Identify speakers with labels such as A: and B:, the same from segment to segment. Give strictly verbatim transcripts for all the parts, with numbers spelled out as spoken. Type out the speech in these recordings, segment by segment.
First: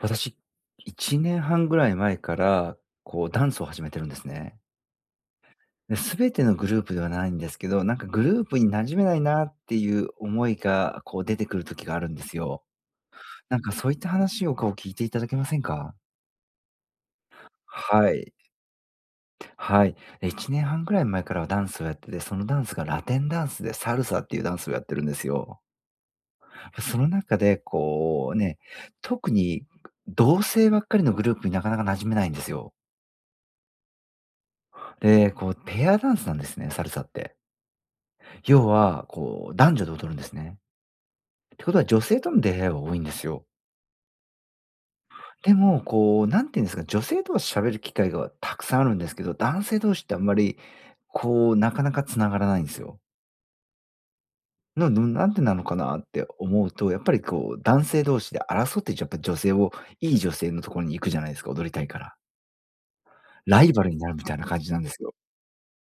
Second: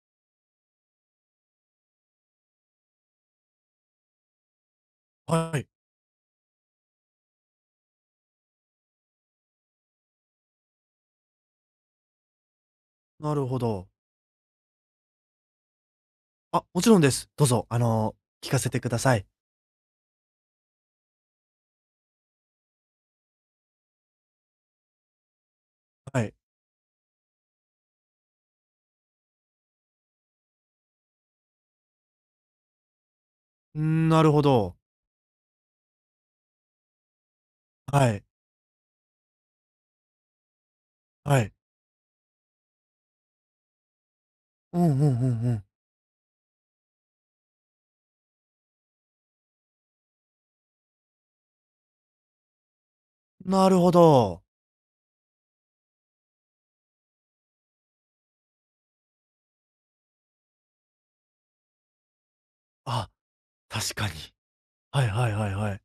A: 私、いちねんはんぐらい前から、こう、ダンスを始めてるんですね。
B: はい。
A: で、全てのグループではないんですけど、なんかグループに馴染めないなっていう思いが、こう出てくる時があるんですよ。
B: なるほ
A: なんか
B: ど。
A: そういった話をこう聞いていただけませんか？
B: あ、もちろんです。どうぞ、あ
A: は
B: の、
A: い。
B: 聞かせてください。
A: はい。え、いちねんはんぐらい前からはダンスをやってて、そのダンスがラテンダンスでサルサっていうダンスをやってるんですよ。
B: はい。
A: その中で、こうね、特に同性ばっかりのグループになかなか馴染めないんですよ。
B: うん、なるほど。
A: で、こう、ペアダンスなんですね、サルサって。
B: はい。
A: 要は、こう、男女で踊るんですね。
B: はい。
A: ってことは女性との出会いは多いんですよ。
B: うんうんうんう
A: で
B: ん。
A: も、こう、なんていうんですか、女性とは喋る機会がたくさんあるんですけど、男性同士ってあんまり、こう、なかなか繋がらないんですよ。
B: なるほど。
A: なのなんでなのかなって思うと、やっぱりこう、男性同士で争って、じゃやっぱ女性をいい女性のところに行くじゃないですか、踊りたいから。
B: あ、
A: ライバル
B: 確
A: に
B: か
A: な
B: に。
A: るみたいな感じなんです
B: はい
A: よ。
B: はいはいはい。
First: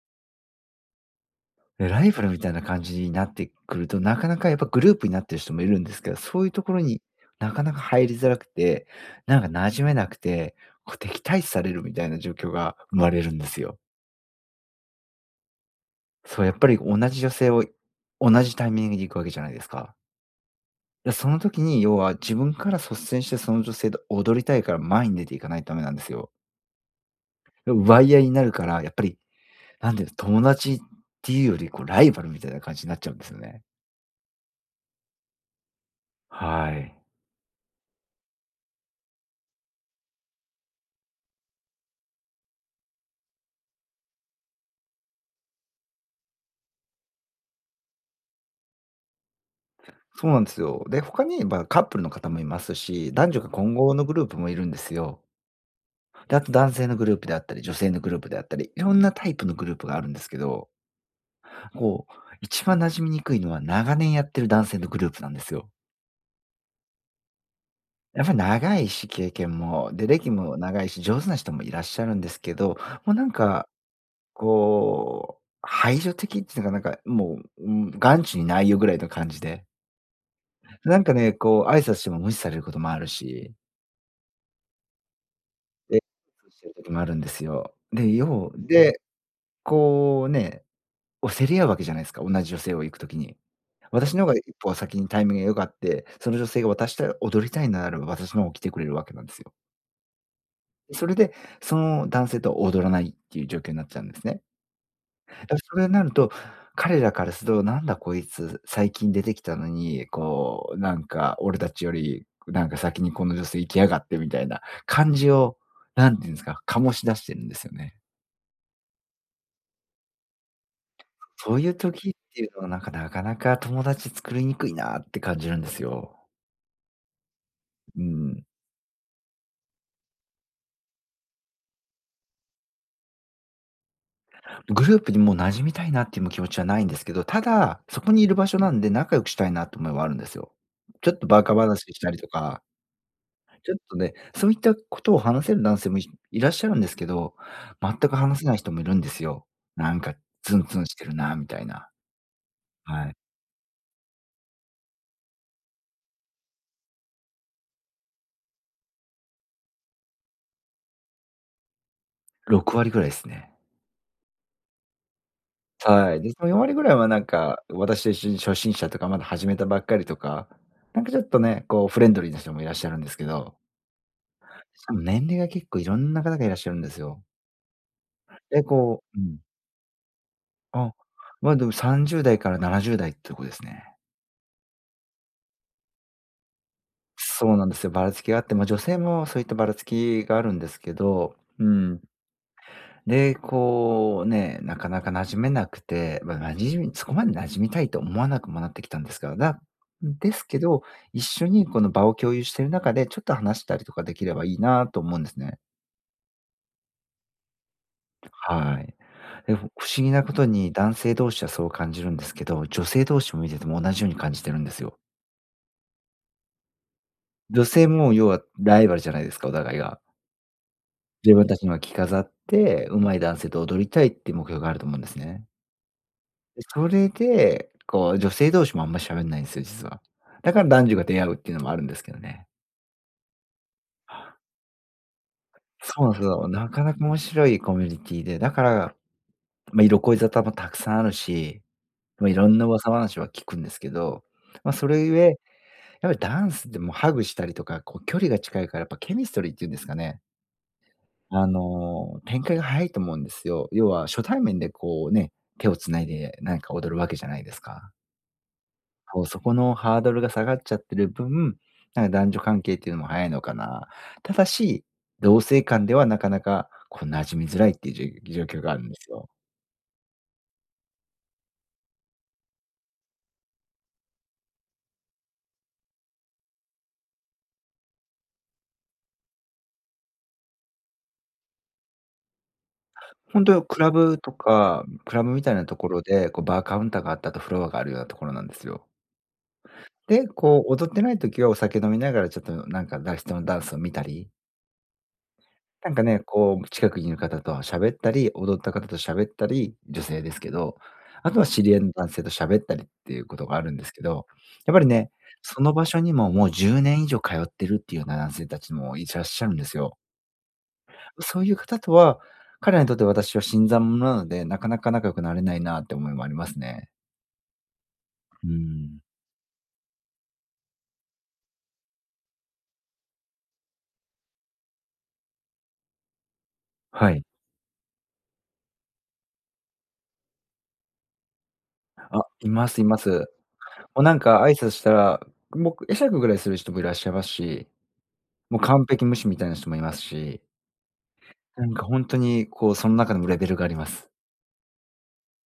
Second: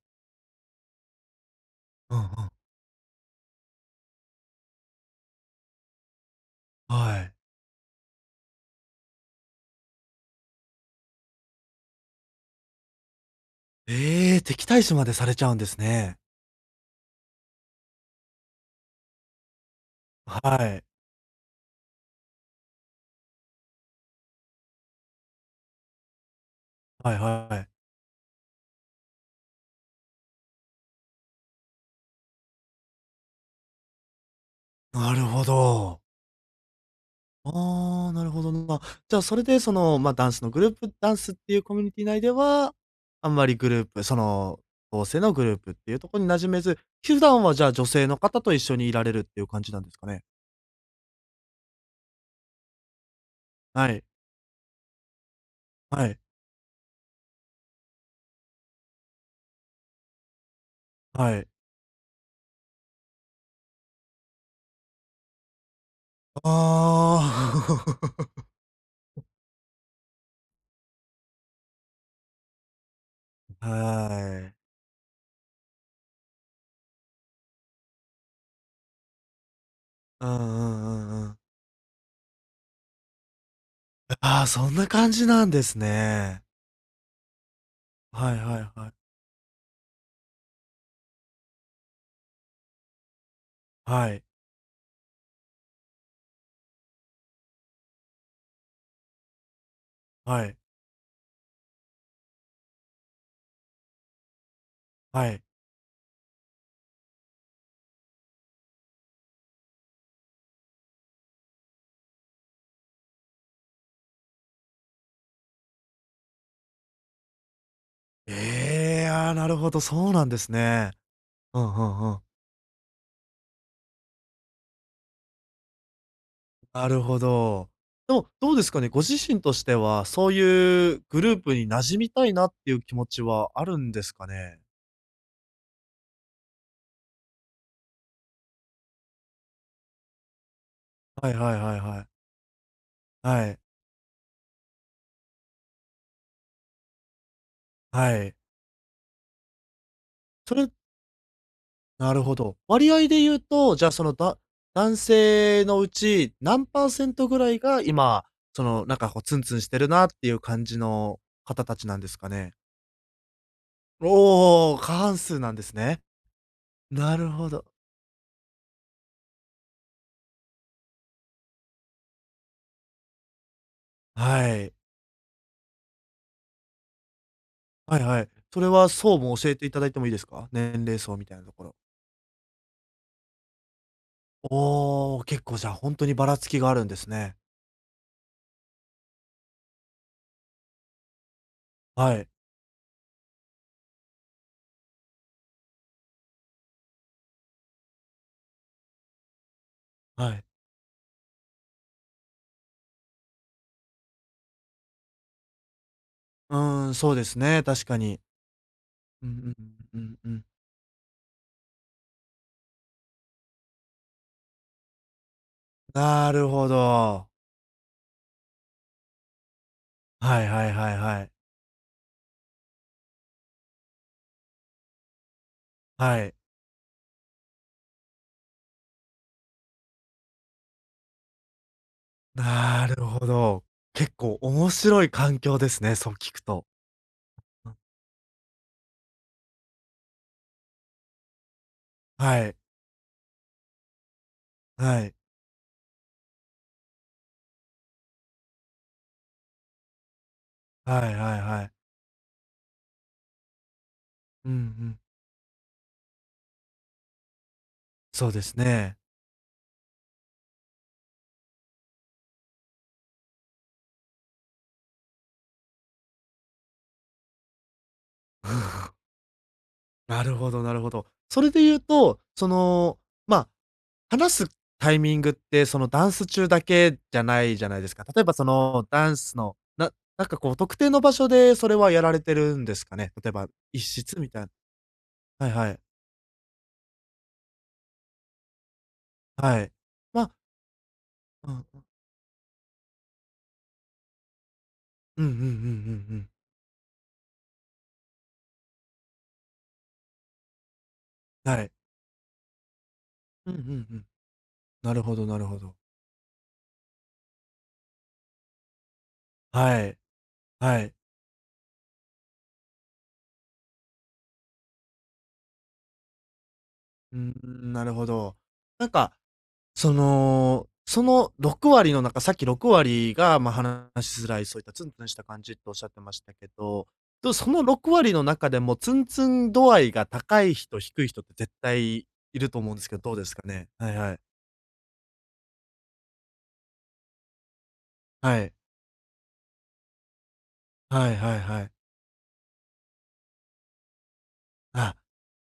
A: ねライ
B: うん
A: バ
B: うん。
A: ルみたいな感じになってくると、なかなかやっぱグループになってる人もいるんですけど、そういうところに
B: はい。
A: なかなか入りづらくて、なんか馴染めなくて、こう敵対視されるみたいな状況が生まれるんですよ。
B: ええ、敵対視までされちゃうんですね。
A: そう、やっぱり同じ女性を同じタイミングで行くわけじゃないですか。
B: はい。
A: で、その時に要は自分から率先してその女性と踊りたいから前に出ていかないとダメなんですよ。
B: はいは
A: で
B: い。
A: 奪い合いになるから、やっぱり、なんていうの、友達っていうよりこうライバルみたいな感じになっちゃうんですよね。
B: なるほど。
A: はい。
B: ああ、なるほどな。まあ、じゃあ、それで、その、まあ、ダンスのグループダンスっていうコミュニティ内では、あんまりグループ、その、同性のグループっていうところに馴染めず、普段はじゃあ、女性の方と一緒にいられるっていう感じなんですかね？
A: そうなんですよ。で、他に、まあ、カップルの方もいますし、男女が混
B: は
A: 合
B: い。
A: のグループもいるんですよ。
B: はい。
A: で、あと男性のグループであったり、女性のグループであったり、いろんなタイプのグループがあるんですけど、
B: はい。
A: こう、一番馴染みにくいのは長年やってる男性のグループなんですよ。
B: あ
A: やっぱり
B: あ。
A: 長いし、経験も、で、歴も長いし、上手な人もいらっしゃるんですけど、もうなん か、
B: はい。
A: こう、排除的っていうか、なんかもう、うん、眼中にないよぐらいの感じで、
B: うんう
A: なん
B: んう
A: か
B: んう
A: ね、
B: ん。
A: こう挨拶しても無視されることもあるし
B: ああ、そんな感じなんです
A: で、
B: ね。
A: そうしてる時もあるんですよ。で、
B: はい
A: よ
B: は
A: う
B: いはい。
A: で、こうね、お競り合うわけじゃないですか、同じ女性を行く時に。
B: は
A: 私
B: い。
A: の方が一歩先にタイミングが良かって、その女性が私と踊りたいならば、私の方来てくれるわけなんですよ。
B: はい。
A: それで、その男性とは踊らないっていう状況になっちゃうんですね。
B: はい。
A: だ、それになると、彼らからすると、なんだこいつ、最近出てきたのに、こう、なんか俺たちより、なんか先にこの女性行きやがってみたいな感じを、なんていうんですか、醸し出してるんですよね。
B: ええー、ああ、なるほど、そうなんですね。
A: そ
B: う
A: うい
B: ん
A: う
B: うん
A: 時
B: う
A: っ
B: ん。
A: ていうのは、なんか、なかなか友達作りにくいなって感じるんですよ。
B: なるほど。
A: う
B: でも、
A: ん。
B: どうですかね、ご自身としては、そういうグループに馴染みたいなっていう気持ちはあるんですかね？
A: グループにもう馴染みたいなっていう気持ちはないんですけど、ただ、そこにいる場所なんで仲良くしたいなって思いはあるんですよ。ちょっと
B: はい
A: バ
B: は
A: カ
B: いはい
A: 話し
B: はい。
A: たりとか、
B: はい。
A: ちょっとね、そういったことを話せる男性もいいらっしゃるんですけど、全く
B: はい。
A: 話せない人もいるんですよ。なんか
B: そ
A: ツン
B: れ
A: ツンしてるなみたいな。
B: なるほど。割合
A: はい。
B: で言うと、じゃあ、その、だ男性のうち、何％パーセントぐらいが今、その、なんかこうツンツンしてるなっていう感じの方たちなんですかね？
A: ろく割ぐらいですね。
B: おお、過半数なんですね。
A: はい。で、そのよん割ぐらいは
B: な
A: なん
B: るほ
A: か、
B: ど。
A: 私と一緒に初心者とかまだ始めたばっかりとか、なんかちょっとね、こうフレンドリーな人もいらっしゃるんですけど、
B: はい。
A: しかも年齢が結構いろんな方がいらっしゃるんですよ。
B: はいはい。そ
A: で、
B: れは
A: こ
B: 層
A: うう
B: も
A: ん。
B: 教えていただいてもいいですか？年
A: あ、
B: 齢層みたいなと
A: ま、
B: こ
A: でも
B: ろ。
A: さんじゅう代からななじゅう代ってとこですね。
B: おお、結構じゃあ本当にばらつきがあるんですね。
A: そうなんですよ。ばらつきがあって、ま、女性もそういったばらつきがあるんですけど、うん。
B: はい、
A: で、こうね、なかなか馴染めなくて、まあ、馴染みそこまで馴染みたいと思わなくもなってきたんですが、だ
B: は
A: で
B: い。
A: すけど、一緒にこの場を共有している中で、ちょっと話したりとかできればいいなと思うんですね。
B: うーん、そうですね、確かに。
A: はい。
B: うんう
A: で、不思
B: んうん
A: 議な
B: うん
A: こ
B: うん。
A: とに男性同士はそう感じるんですけど、女性同士も見てても同じように感じてるんですよ。
B: なるほど。
A: 女性も要はライバルじゃないですか、お互いが。
B: はいはいはいはい。
A: 自分たちには着飾って、上手い男性と踊りたいっていう目標があると思うんですね。
B: はい。
A: それで、こう、女性同士もあんま喋んないんですよ、実は。だから男女が出会うっていうのもあるんですけどね。
B: なるほど。結構面白い環境ですね、
A: そうな
B: そう
A: んです
B: 聞く
A: よ。
B: と。
A: なかなか面白い
B: う
A: コ
B: ん。
A: ミュニティで、だから、ま、色恋沙汰もたくさんあるし、ま、い
B: は
A: ろ
B: い、
A: んな噂話は聞くんですけど、ま、それ
B: はい、
A: ゆえ、やっぱりダンスでもうハグしたりとか、こう距離が近いからやっぱケミストリーっていうんですかね、
B: はいはい
A: あ
B: はい。
A: の、展開が早いと思うんですよ。要は初対
B: うんう
A: 面で
B: ん。
A: こうね、手を繋いで何か踊るわけじゃないですか。
B: そうですね。
A: そう、そこのハードルが下がっちゃってる分、なんか男女関係っていうのも早いのかな。ただし、同性間ではなかなかこう馴染みづらいっていうじょ状況があるんです よ。
B: なるほどなるほど。それで言うと、その、まあ話すタイミングって、そのダンス中だけじゃないじゃないですか。例えばそのダンスの、ななんかこう特定の場所でそれはやられてるんですかね？例え
A: 本
B: ば
A: 当
B: 一
A: クラブ
B: 室み
A: と
B: たいな。
A: か、クラブみ
B: はい
A: たいな
B: は
A: と
B: い。
A: ころで、こうバーカウンターがあったとフロアがあるようなところなんですよ。
B: はい。
A: で、
B: ま、
A: こう踊ってない時は
B: う
A: お
B: ん、
A: 酒飲みながらちょっとなんかだ人のダンスを見たり
B: うんうんうんうんう
A: なんかね、
B: ん。
A: こう、近くにいる方と喋ったり、踊った方と喋ったり、女性ですけど、あとは
B: は
A: 知
B: い。
A: り合いの男性と喋ったりっていうこと
B: うん
A: が
B: う
A: あるんで
B: ん
A: す
B: う
A: け
B: ん。
A: ど、やっぱり
B: なる
A: ね、
B: ほどなるほ
A: その
B: ど。
A: 場所にももうじゅうねん以上通ってるっていうような男性たちもいらっしゃるんです
B: はい。
A: よ。
B: はい。
A: そういう方とは、彼らにとって私は新参者なので、なかなか仲良くなれないなって思いもありますね。
B: うーん、なるほど。
A: う
B: なん
A: ん。
B: かその、そのろく割の中、さっきろく割が、ま、話しづらい、そういったツンツンした感じっておっしゃってましたけど、
A: はい。
B: と、そのろく割の中でもツンツン度合いが高い人、低い人って絶対
A: あ、
B: い
A: い
B: ると
A: ま
B: 思うん
A: す
B: で
A: い
B: すけ
A: ま
B: ど、
A: す。
B: どうで
A: も
B: すかね？はい
A: う
B: は
A: な
B: い。
A: んか挨拶したら、もう会釈ぐらいする人もいらっしゃいますし、
B: はい。
A: もう完璧無視みたいな人もいますし。
B: はいはいは
A: な
B: い。
A: んかほんとにこう、その中でもレベルがあります。
B: あ、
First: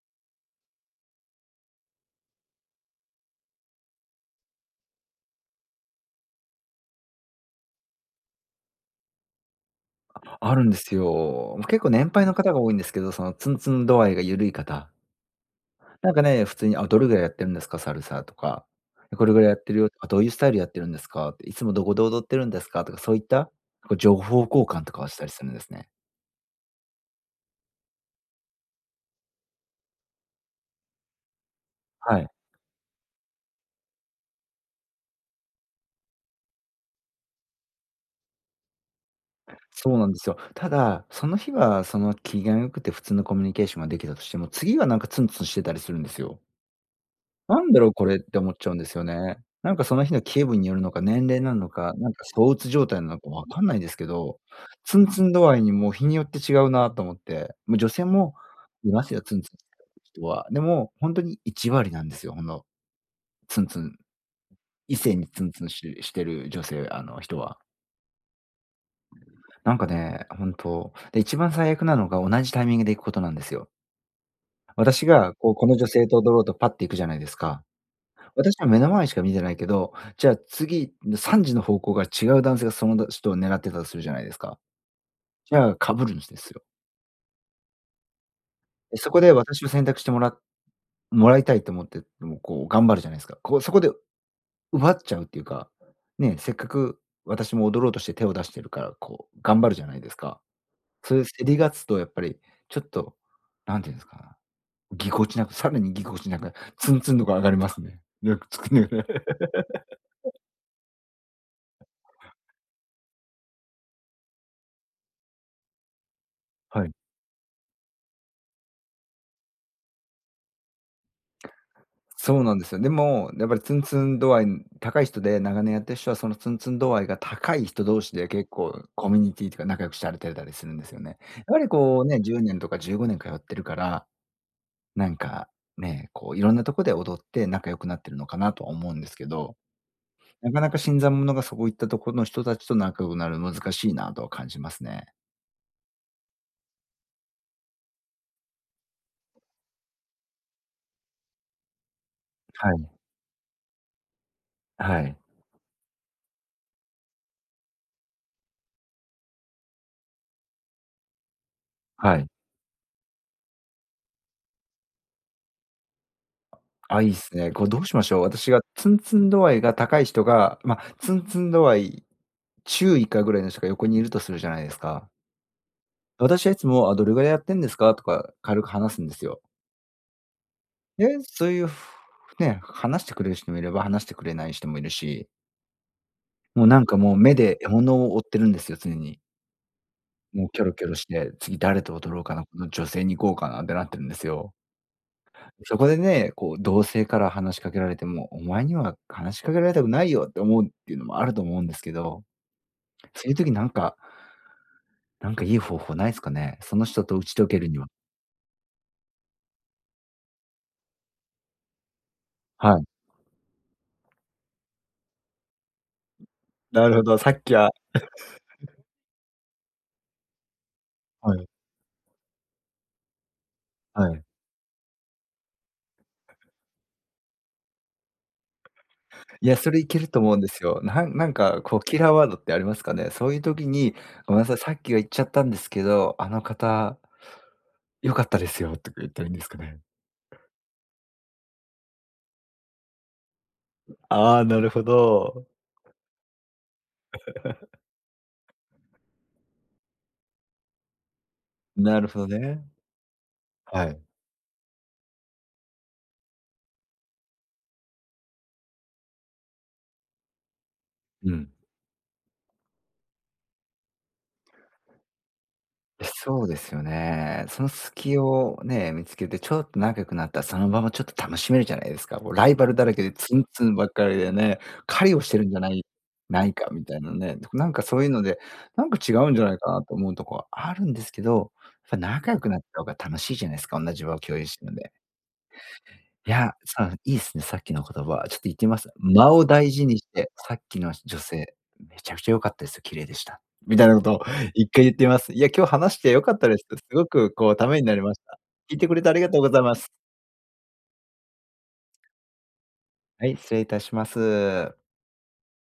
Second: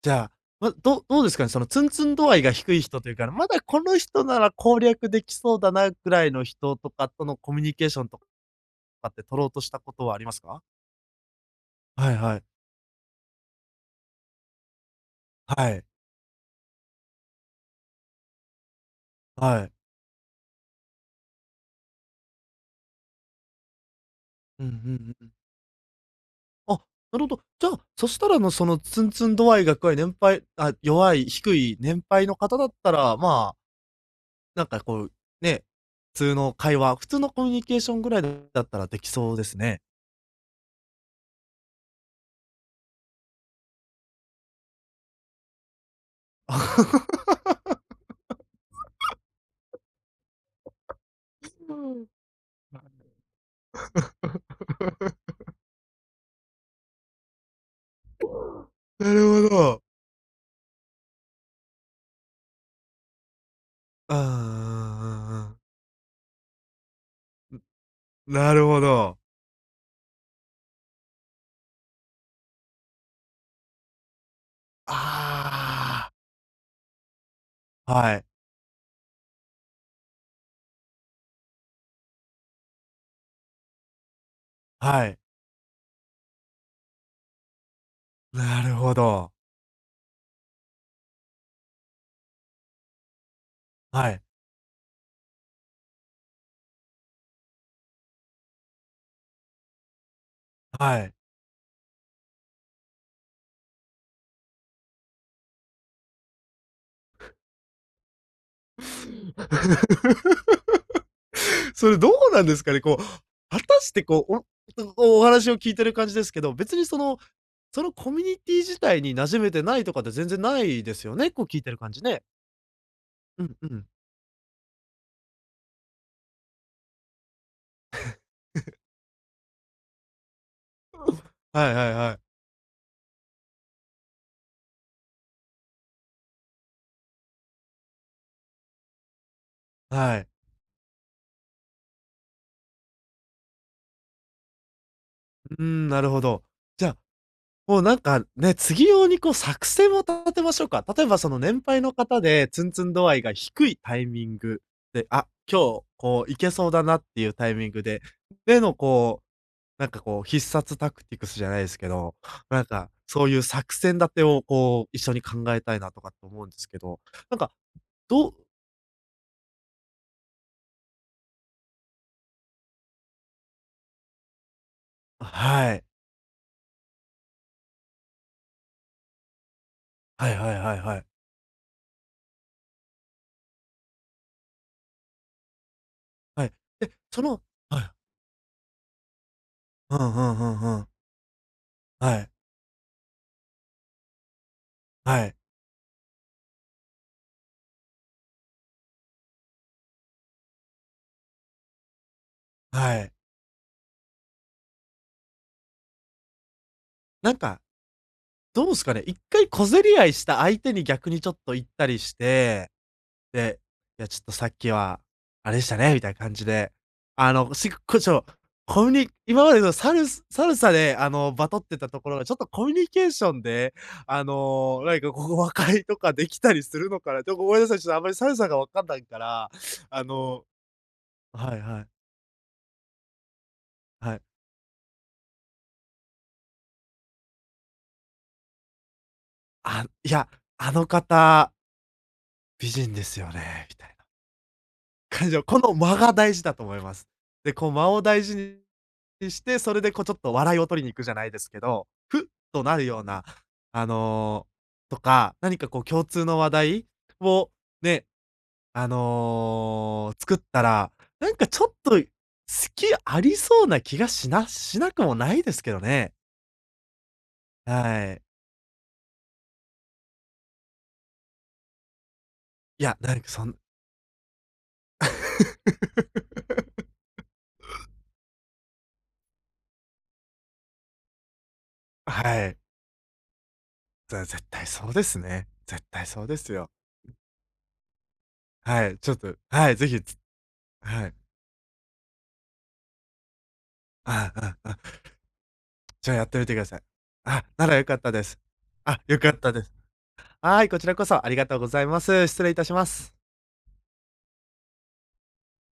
B: じゃあ、ま、どどうですかね、そのツンツン度合いが低い人というか、まだこの人なら攻略できそうだなぐらいの人とかとのコミュニケーションとかって取ろうとしたことはあります
A: あ
B: か？
A: るんですよ。結構年
B: はい
A: 配の
B: はい。
A: 方が多いんですけど、そのツンツン度合いが緩い方。
B: はい。
A: なんかね、普通に「あ、どれぐらいやってるんですか？サルサ」とか「これぐらいやっ
B: はい。
A: てるよ」とか「どういうスタイルやってるんですか？」って「いつもどこで踊ってるんですか？」とか、そういった、こう情報
B: う
A: 交
B: んうん
A: 換と
B: う
A: かを
B: ん
A: し
B: う
A: たり
B: ん。
A: するんですね。
B: あ、なるほど。じゃあ、そしたら、の、その、ツンツン度合いが怖い年配あ、弱い、低い年
A: は
B: 配
A: い。
B: の方だったら、まあ、なんかこう、ね、普通の会話、普通のコミュニケーションぐらいだったらできそうですね。
A: そうなんですよ。ただ、その日はその機嫌良くて普通のコミュニケーションができたとしても、次はなんかツンツンしてたりするんですよ。なんだろうこれって思っちゃうんですよね。なんかその日の気分によるのか、年齢なの
B: う
A: か、
B: ん。
A: なんか躁鬱状態なのかわかんないですけど、ツンツン度合いにもう日によって違うなと思って、もう女性もいま
B: な
A: すよ、ツン
B: るほ
A: ツンし
B: ど。
A: てる人は。でも、ほんとにいちわり割なんですよ、ほんの、ツンツン
B: うんうんう
A: 異性
B: ん
A: に
B: う
A: ツ
B: ん
A: ン
B: うん。
A: ツンししてる女性、あの、人は。
B: なるほど。
A: なんかね、ほんと、で、一番最悪なのが同じタイミングで行くことなんですよ。私がこう、この女性
B: あ
A: と踊ろうとパッて行くじゃないですか。
B: あ、はい、
A: 私は目の前しか見てないけど、じゃあ次、さんじの方向が違う男性がその人を狙ってたとするじゃないですか。
B: はい。
A: じゃあかぶるんですよ。
B: なるほ
A: で、そこ
B: ど。
A: で私を選択してもらもらいたいと思って、もうこう頑張るじゃないですか。こうそこで
B: はい、
A: 奪っちゃうっていうか、ね、せっかく私も踊ろうとして手を出してるから、こう頑張るじゃないですか。
B: はい。
A: そういう競り勝つとやっぱりちょっと、なんていうんですか、ぎこちなく、さらにぎこちなく、ツンツンとか上がりますね。よく作んね。
B: それどうなんですかね、こう、果たしてこう、おお話を聞いてる感じですけど、別に
A: はい。
B: その、そのコミュニティ自体に馴染めてないとかって全然ないですよね、こう聞いてる感じね。
A: そうなんですよ。でも、
B: う
A: やっぱ
B: ん
A: り
B: う
A: ツン
B: ん。
A: ツン度合い高い人で、長年やってる人はそのツンツン度合いが高い人同士で結構コミュニティとか仲良くされてたりするんですよね。やは
B: は
A: り
B: いはい
A: こう
B: は
A: ね、
B: い。
A: じゅうねんとかじゅうごねん通ってるから、なんかね、こういろんなとこで踊って仲良くなってるのかなとは思うんですけど、
B: はい。
A: なかなか新参者がそこ行ったところの人たちと仲良くなるの難しいなとは感じますね。
B: うーん、なるほど。じゃあ、もうなんかね、次用にこう作戦を立てましょうか。例えばその年配の方でツ
A: は
B: ンツ
A: い。
B: ン度合いが低いタイミング
A: は
B: で、
A: い。
B: あ、今日こういけそうだなっていうタイミングで、でのこうなんかこう、必殺タクティクスじゃないですけど、
A: はい。
B: なんか、そういう作戦立てをこう、一緒に考えたいなとかって思うんですけど、
A: あ、いいっす
B: なんか、
A: ね。これどうしましょう。
B: どう
A: 私がツンツン度合いが高い人が、ま、ツンツン度合い中以下ぐらいの人が横にいるとするじゃないですか。
B: はい。
A: 私はいつも、「あ、どれぐらいやってんですか？」とか軽く話すんですよ。
B: はいはいはいはい。
A: で、そういう、ふね、話してくれる人もいれば、話してくれない人もいるし、
B: はい。
A: もうなん
B: で、
A: かもう
B: そ
A: 目
B: の
A: で獲
B: はい。
A: 物を追ってるんですよ、常に。
B: うんうんう
A: もう
B: ん
A: キョロ
B: う
A: キ
B: ん。
A: ョロして、次誰と
B: は
A: 踊ろう
B: い。
A: かな、この女性に行こうかなってなってるんですよ。
B: はい。
A: そこでね、こう同性から話しかけられても、お前には話しかけられたくないよって思うっていうのもあると思うんですけど、
B: はい。
A: そういう時なんかなんかいい方法ないですかね？その人と打
B: な
A: ち
B: ん
A: 解
B: か、
A: けるには。
B: どうすかね、一回小競り合いした相手に逆にちょっと行ったりして
A: はい。
B: で、いやちょっとさっきは、あれでしたね、みたいな感じで、
A: なるほど、さ
B: あ
A: っ
B: の、
A: き
B: し
A: は
B: こちょ、コミュニ今までのサルスサルサで、あの、
A: はい、
B: バトってたところが、ちょっとコミュニケーションで、
A: は
B: あ
A: い。
B: の、なんかここ和解とかできたりするのかな。でもごめんなさい、ちょっとあんまりサルサがわかんないか
A: い
B: ら、
A: や、それいけ
B: あ
A: ると思うん
B: の。
A: ですよ。なんなん
B: はい
A: かこ
B: は
A: う
B: い、
A: キラーワードってありますかね？そういう時に、
B: はい。
A: ごめんなさい、さっきは言っちゃったんですけど、あの方良かったですよとか言ったらいいんですかね？
B: あ、いや、あの方、美人ですよね、みたいな。
A: ああ、なるほ
B: 感情、
A: ど。
B: この間が大事だと思います。で、こう間を大事にして、それでこうちょっと笑いを取りに行くじゃないですけど、
A: なる
B: ふっ
A: ほど
B: と
A: ね。
B: なるような、
A: は
B: あ
A: い。
B: の、とか、何かこう共通の話題をね、あの、作ったら、な
A: う
B: んか
A: ん。
B: ちょっと好きありそうな気がしなしなくもないですけどね。
A: そうですよね。その
B: は
A: 隙
B: い。
A: をね、見つけて、ちょっと仲良くなったら、そのままちょっと楽しめるじゃないですか。もうライバル
B: い
A: だら
B: や、
A: けで
B: なんか
A: ツ
B: そ
A: ン
B: ん
A: ツンばっかりでね、狩りをしてるんじゃないないか みたいなね。なんかそういうので、なんか違うんじゃないかなと思うとこはあるんですけど、やっぱ仲良
B: は
A: く
B: い。
A: なった方が楽しいじゃないですか、同じ場
B: じ
A: を
B: ゃ、
A: 共
B: 絶
A: 有し
B: 対
A: てるの
B: そう
A: で。
B: ですね。絶対そう
A: い
B: です
A: や、
B: よ。
A: そう、いいっすね、さっきの言葉。ちょっと言ってみま
B: は
A: す。
B: い、ちょっ
A: 間
B: と
A: を
B: は
A: 大
B: い、
A: 事
B: ぜ
A: に
B: ひ。
A: して、さっきの
B: はい。
A: 女性、めちゃくちゃ良かったですよ、綺麗でした。みたいなことを
B: ああ、あ
A: 一
B: あ、
A: 回言ってみます。いや、今日話し
B: じ
A: て
B: ゃあ
A: 良
B: やっ
A: か
B: て
A: っ
B: み
A: た
B: て
A: で
B: くだ
A: す。
B: さい。
A: すごく
B: あ、
A: こう
B: な
A: た
B: ら
A: め
B: 良
A: に
B: か
A: な
B: っ
A: り
B: た
A: まし
B: です。
A: た。聞いてく
B: あ、
A: れてあ
B: 良
A: り
B: か
A: が
B: っ
A: とうご
B: た
A: ざ
B: で
A: い
B: す。
A: ます。
B: はい、こちらこそありがとうございます。失礼いたします。
A: はい、失礼いたします。